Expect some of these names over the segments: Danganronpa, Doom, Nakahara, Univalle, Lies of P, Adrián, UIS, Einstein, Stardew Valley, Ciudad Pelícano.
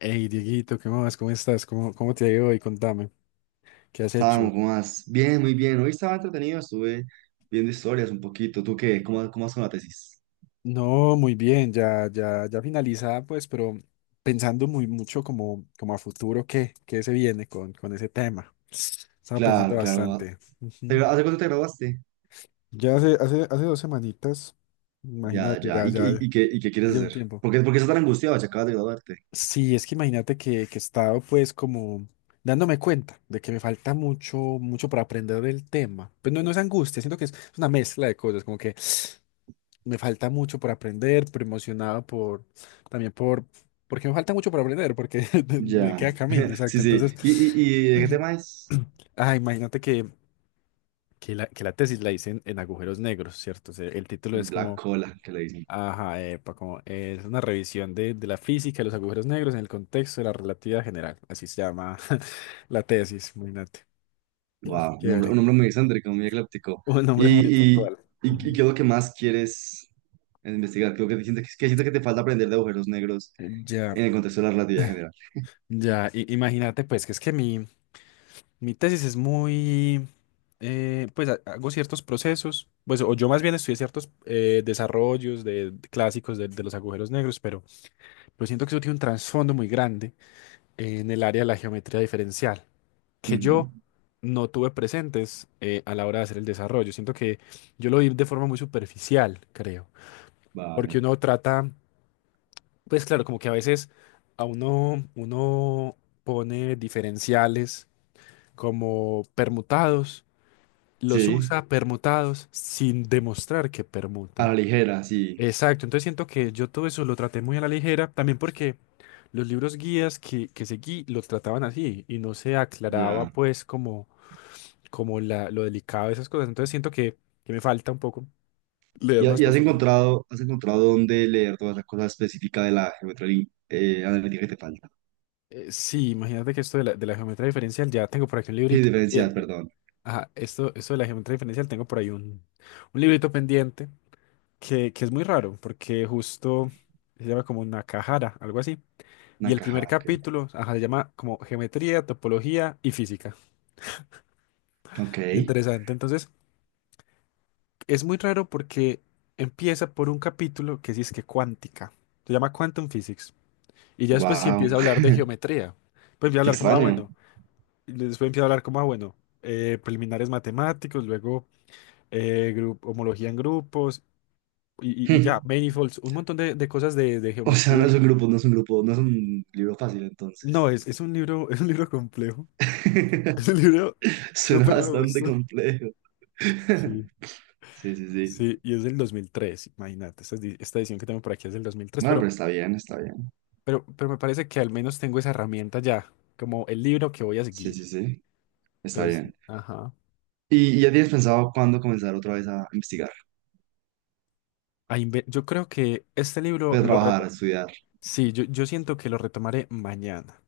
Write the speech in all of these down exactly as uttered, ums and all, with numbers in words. Hey, Dieguito, ¿qué más? ¿Cómo estás? ¿Cómo, cómo te ha ido hoy? Contame, ¿qué has hecho? Estaban más. Bien, muy bien. Hoy estaba entretenido, estuve viendo historias un poquito. ¿Tú qué? ¿Cómo, cómo vas con la tesis? No, muy bien, ya, ya, ya finalizada, pues, pero pensando muy mucho como, como a futuro, ¿qué, qué se viene con, con ese tema? Estaba pensando Claro, claro. bastante. ¿Te- Ujú. ¿Hace cuánto te graduaste? Ya hace, hace, hace dos semanitas, Ya, imagínate, ya. ya, ¿Y, qué- y, ya, y qué, y qué ya quieres lleva un hacer? tiempo. ¿Por qué, por qué estás tan angustiado si acabas de graduarte? Sí, es que imagínate que, que he estado pues como dándome cuenta de que me falta mucho, mucho para aprender del tema. Pues no, no es angustia, siento que es una mezcla de cosas, como que me falta mucho por aprender, pero emocionado por, también por, porque me falta mucho por aprender, porque me Ya. queda camino, Sí, exacto. sí. ¿Y, Entonces, y, y de qué tema es? ah, imagínate que, que la, que la tesis la hice en, en agujeros negros, ¿cierto? O sea, el título En es Black como, Cola, que le dicen. ajá, epa, como eh, es una revisión de, de la física de los agujeros negros en el contexto de la relatividad general. Así se llama la tesis, imagínate. Wow, un nombre Chévere. un nombre muy excéntrico, muy ecléptico. Un ¿Y, nombre muy y, puntual. y, y Ujú. qué es lo que más quieres investigar? Creo que sientes que, que sientes que te falta aprender de agujeros negros Ya, en el contexto de la relatividad general. ya, i- imagínate pues que es que mi, Mi tesis es muy, eh, pues ha- hago ciertos procesos, pues o yo más bien estudié ciertos eh, desarrollos de, de clásicos de, de los agujeros negros, pero, pero siento que eso tiene un trasfondo muy grande en el área de la geometría diferencial, que Ujú. yo no tuve presentes eh, a la hora de hacer el desarrollo. Siento que yo lo vi de forma muy superficial, creo, porque Vale. uno trata, pues claro, como que a veces a uno, uno pone diferenciales como permutados los Sí, usa permutados sin demostrar que a la permutan. ligera, sí, Exacto, entonces siento que yo todo eso lo traté muy a la ligera, también porque los libros guías que, que seguí los trataban así y no se aclaraba ya. pues como, como la, lo delicado de esas cosas, entonces siento que, que me falta un poco leer ¿Y, ha- más y has profundidad. encontrado, has encontrado dónde leer todas las cosas específicas de la geometría lin- eh, analítica que te falta? Eh, sí, imagínate que esto de la, de la geometría diferencial, ya tengo por aquí un Y librito diferencial, pendiente. perdón. Ajá, esto, esto de la geometría diferencial, tengo por ahí un, un librito pendiente que, que es muy raro, porque justo se llama como Nakahara, algo así. Y el primer Nakahara, ok. capítulo, ajá, se llama como Geometría, Topología y Física. Ok, Interesante. Entonces, es muy raro porque empieza por un capítulo que sí es que cuántica. Se llama Quantum Physics. Y ya después sí wow, empieza a hablar de geometría. Pues empieza a qué hablar como, ah, extraño. bueno. Y después empieza a hablar como, ah, bueno, eh, preliminares matemáticos, luego eh, gru- homología en grupos y, y- y Hmm. ya, manifolds, un montón de, de cosas de, de O sea, geometría. no es un grupo, no es un grupo, no es un libro fácil No, entonces. es, es un libro, es un libro complejo. Es un libro Suena súper bastante robusto. complejo. Sí. Sí, sí, sí. Sí, y es del dos mil tres, imagínate. Esta, edi- esta edición que tengo por aquí es del dos mil tres Bueno, pero, pero está bien, está bien. pero, pero me parece que al menos tengo esa herramienta ya, como el libro que voy a Sí, sí, seguir. sí, está Entonces, bien. ajá. ¿Y y ya tienes pensado cuándo comenzar otra vez a investigar? a inve- Yo creo que este libro Voy a lo reto. trabajar, a estudiar. Sí, yo, yo siento que lo retomaré mañana.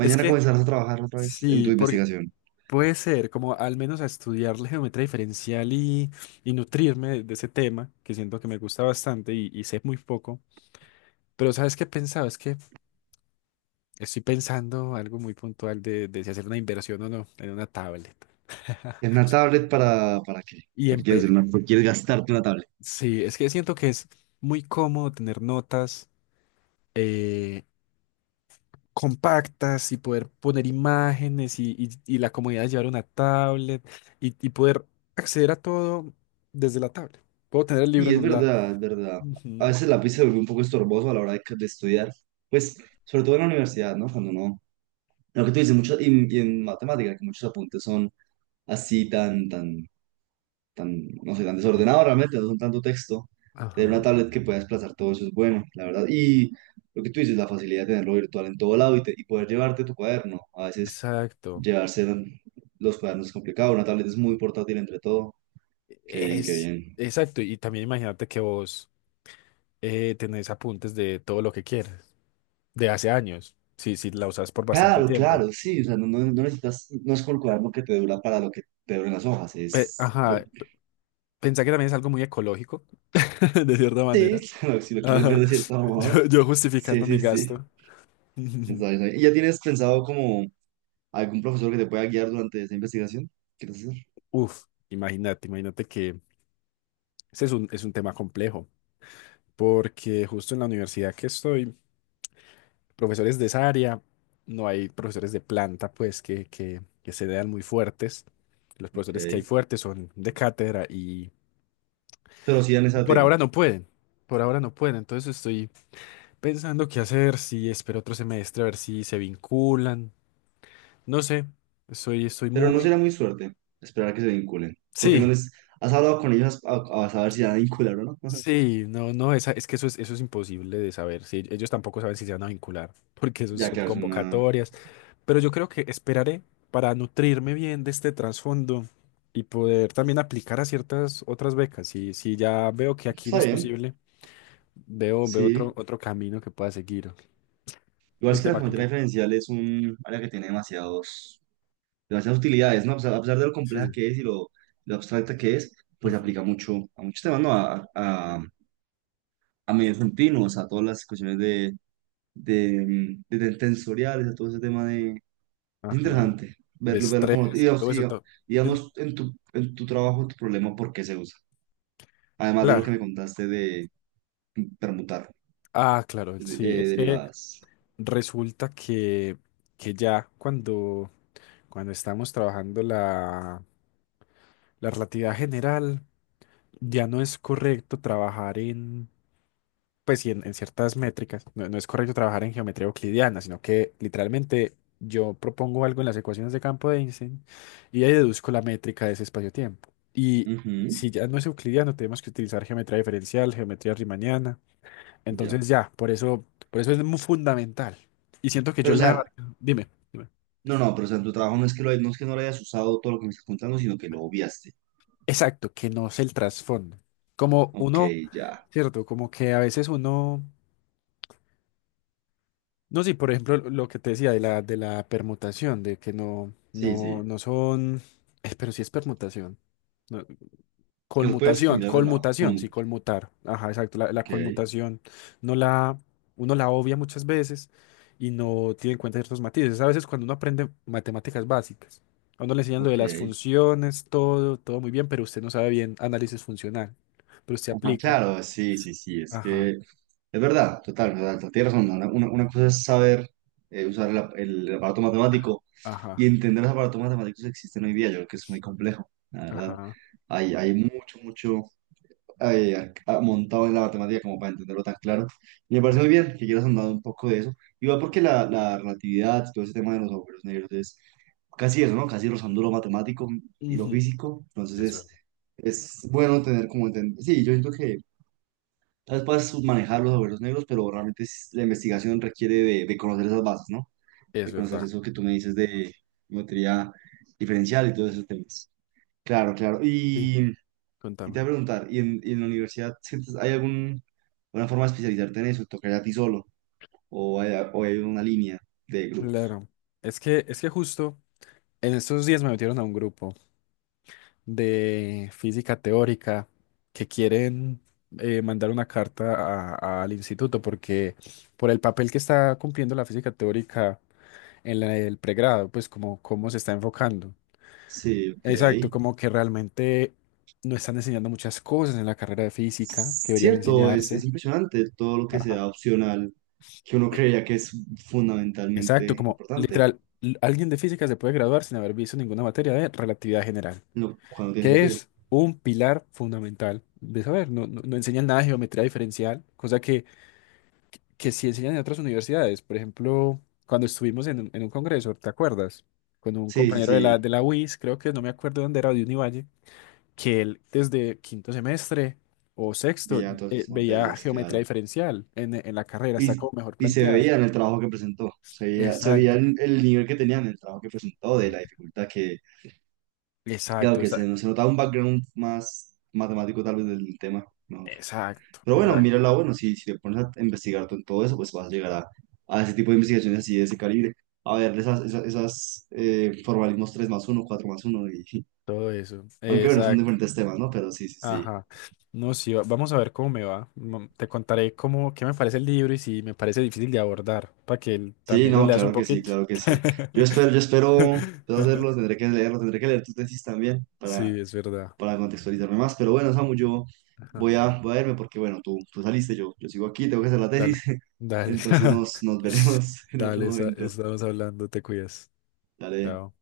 Es Mañana que, comenzarás a trabajar otra vez en tu sí, porque investigación. puede ser, como al menos a estudiar la geometría diferencial y, y nutrirme de, de ese tema, que siento que me gusta bastante y, y sé muy poco. Pero ¿sabes qué he pensado? Es que estoy pensando algo muy puntual de, de si hacer una inversión o no en una tablet. ¿En una tablet para, para qué? Y Porque quieres, hacer empe- una, por qué quieres gastarte una tablet. sí, es que siento que es muy cómodo tener notas eh, compactas y poder poner imágenes y, y- y la comodidad de llevar una tablet y, y poder acceder a todo desde la tablet. Puedo tener el libro Y en es un lado. verdad, es verdad. A Ujú. veces el lápiz se vuelve un poco estorboso a la hora de, de estudiar. Pues, sobre todo en la universidad, ¿no? Cuando no. Lo que tú dices, mucho, y, y en matemáticas, que muchos apuntes son así tan, tan tan, no sé, tan Sí. desordenado realmente, no son tanto texto. Tener una Ajá, tablet que pueda desplazar todo eso es bueno, la verdad. Y lo que tú dices, la facilidad de tenerlo virtual en todo lado y, te- y poder llevarte tu cuaderno. A veces exacto. llevarse los cuadernos es complicado, una tablet es muy portátil entre todo. Qué bien, qué Es, bien. exacto. Y también imagínate que vos eh, tenés apuntes de todo lo que quieres, de hace años. Sí, sí, la usas por bastante Claro, tiempo. claro, sí, o sea, no, no, no necesitas, no es como el cuaderno que te dura para lo que te duran las hojas, Pe- es... lo- Ajá, pensá que también es algo muy ecológico, de cierta sí, manera. claro, si lo quieres ver Ajá, de cierto yo, modo. yo Sí, justificando mi sí, sí. gasto. Está bien, está bien. ¿Y ya tienes pensado como algún profesor que te pueda guiar durante esta investigación? ¿Quieres hacer? Uf, imagínate, imagínate que ese es un, es un tema complejo, porque justo en la universidad que estoy profesores de esa área, no hay profesores de planta, pues, que, que, que se vean muy fuertes. Los profesores que hay Ok. fuertes son de cátedra y, Pero sí dan y ese por tema. ahora no pueden. Por ahora no pueden. Entonces estoy pensando qué hacer, si espero otro semestre, a ver si se vinculan. No sé, estoy, estoy Pero no muy... será muy suerte esperar a que se vinculen. Porque no Sí, les... ¿Has hablado con ellos a, a saber si van a vincular o no? sí, no, no, esa, es que eso es, eso es imposible de saber. Sí, ellos tampoco saben si se van a vincular, porque eso Ya, son claro, es una... convocatorias. Pero yo creo que esperaré para nutrirme bien de este trasfondo y poder también aplicar a ciertas otras becas. Si, si ya veo que aquí no Está es bien, posible, veo, veo otro, sí. otro camino que pueda seguir. Igual Es es un que la tema geometría complicado. diferencial es un área que tiene demasiados, demasiadas utilidades, ¿no? O sea, a pesar de lo compleja Sí. que es y lo, lo abstracta que es, pues se Ujú. aplica mucho a muchos temas, ¿no? A, a, a medios continuos, a todas las cuestiones de, de, de, de tensoriales, a todo ese tema de. Es Ajá. interesante De verlo, verlo como, estrés y, y o todo eso. sea, Todo. Dime. digamos, en tu, en tu trabajo, tu problema, ¿por qué se usa? Además de lo que Claro. me contaste de permutar Ah, claro. de- Sí, eh, es que derivadas. resulta que, que ya cuando, cuando estamos trabajando la, la relatividad general, ya no es correcto trabajar pues sí, en, en ciertas métricas, no, no es correcto trabajar en geometría euclidiana, sino que literalmente yo propongo algo en las ecuaciones de campo de Einstein y ahí deduzco la métrica de ese espacio-tiempo. Y Ujú, si ya no es euclidiano, tenemos que utilizar geometría diferencial, geometría riemanniana. ya. Entonces ya, por eso, por eso es muy fundamental. Y siento que yo Pero, o sea, la... Dime, dime. no, no, pero o sea, en tu trabajo no es que lo, hay- no es que no lo hayas usado todo lo que me estás contando, sino que lo obviaste. Exacto, que no es el trasfondo. Como Ok, uno, ya. cierto, como que a veces uno... No, sí, por ejemplo, lo que te decía de la, de la permutación, de que no, Sí, no, sí. no son, eh, pero sí es permutación. No, Que lo puedes colmutación, cambiar de lado. colmutación, Como, sí, colmutar. Ajá, exacto. La, la ok, colmutación no la, uno la obvia muchas veces y no tiene en cuenta ciertos matices. A veces cuando uno aprende matemáticas básicas, a uno le enseñan lo de ok. las funciones, todo, todo muy bien, pero usted no sabe bien análisis funcional. Pero usted Ajá, aplica. claro, sí, sí, sí, es que Ajá, es verdad, total, total, total, tienes razón. Una, una- una cosa es saber eh, usar el, ap- el aparato matemático ajá, y entender los aparatos matemáticos que existen hoy día. Yo creo que es muy complejo, la verdad. ajá, Hay, hay mucho, mucho eh, ac- ah, montado en la matemática como para entenderlo tan claro. Y me parece muy ajá. bien que quieras andar un poco de eso. Igual porque la, la relatividad, todo ese tema de los agujeros negros es casi eso, ¿no? Casi rozando lo matemático y lo Ujú, físico. Entonces es es, verdad. es bueno tener como entender. Sí, yo siento que. Tal vez puedas manejar los agujeros negros, pero realmente es- la investigación requiere de, de conocer esas bases, ¿no? Es De conocer verdad. eso que tú me dices de geometría diferencial y todos esos temas. Claro, claro. Sí, Y, y te contame. voy a preguntar, ¿y en, y en la universidad sientes, hay algún, alguna forma de especializarte en eso? ¿Tocaría a ti solo? ¿O hay, o hay una línea de grupos? Claro. Es que, es que justo en estos días me metieron a un grupo de física teórica que quieren eh, mandar una carta a- al instituto porque por el papel que está cumpliendo la física teórica en la- el pregrado, pues como cómo se está enfocando. Sí, Exacto, ok. como que realmente no están enseñando muchas cosas en la carrera de física que deberían Cierto, es, es enseñarse. impresionante todo lo que Ajá. sea opcional, que uno creía que es Exacto, fundamentalmente como importante, literal, l- alguien de física se puede graduar sin haber visto ninguna materia de relatividad general, lo cual no tiene que sentido. es un pilar fundamental de saber. No, no, no enseñan nada de geometría diferencial, cosa que, que sí enseñan en otras universidades. Por ejemplo, cuando estuvimos en, un en un congreso, ¿te acuerdas? Con un Sí, sí, compañero de la, sí. de la U I S, creo que no me acuerdo dónde era, de Univalle, que él desde quinto semestre o sexto Veía todas eh, sus veía materias, geometría claro. diferencial en, en la carrera, está Y, como mejor y se planteada. veía en el trabajo que presentó, se veía, se veía Exacto. el, el nivel que tenía en el trabajo que presentó, de la dificultad que, claro, Exacto, que se, se notaba un background más matemático tal vez del tema, ¿no? Exacto, Pero bueno, mira exacto. la bueno, si, si te pones a investigar tú en todo eso, pues vas a llegar a, a ese tipo de investigaciones así de ese calibre, a ver esas, esas, esas eh, formalismos tres más uno cuatro más uno y, Todo eso. aunque bueno, son Exacto. diferentes temas, ¿no? Pero sí, sí, sí. Ajá. No, sí, va- vamos a ver cómo me va. Mm, te contaré cómo, qué me parece el libro y si me parece difícil de abordar, para que él Sí, también lo no, leas un claro que sí, poquito. claro que sí. Yo espero, yo espero, espero hacerlo, tendré que leerlo, tendré que leer tu tesis también para, Sí, es verdad. para contextualizarme más. Pero bueno, Samu, yo Ajá. voy a, voy a irme porque, bueno, tú, tú saliste, yo, yo sigo aquí, tengo que hacer la tesis. Dale, dale. Entonces nos, nos veremos en otro Dale, esa- momento. estamos hablando, te cuidas. Dale. Chao.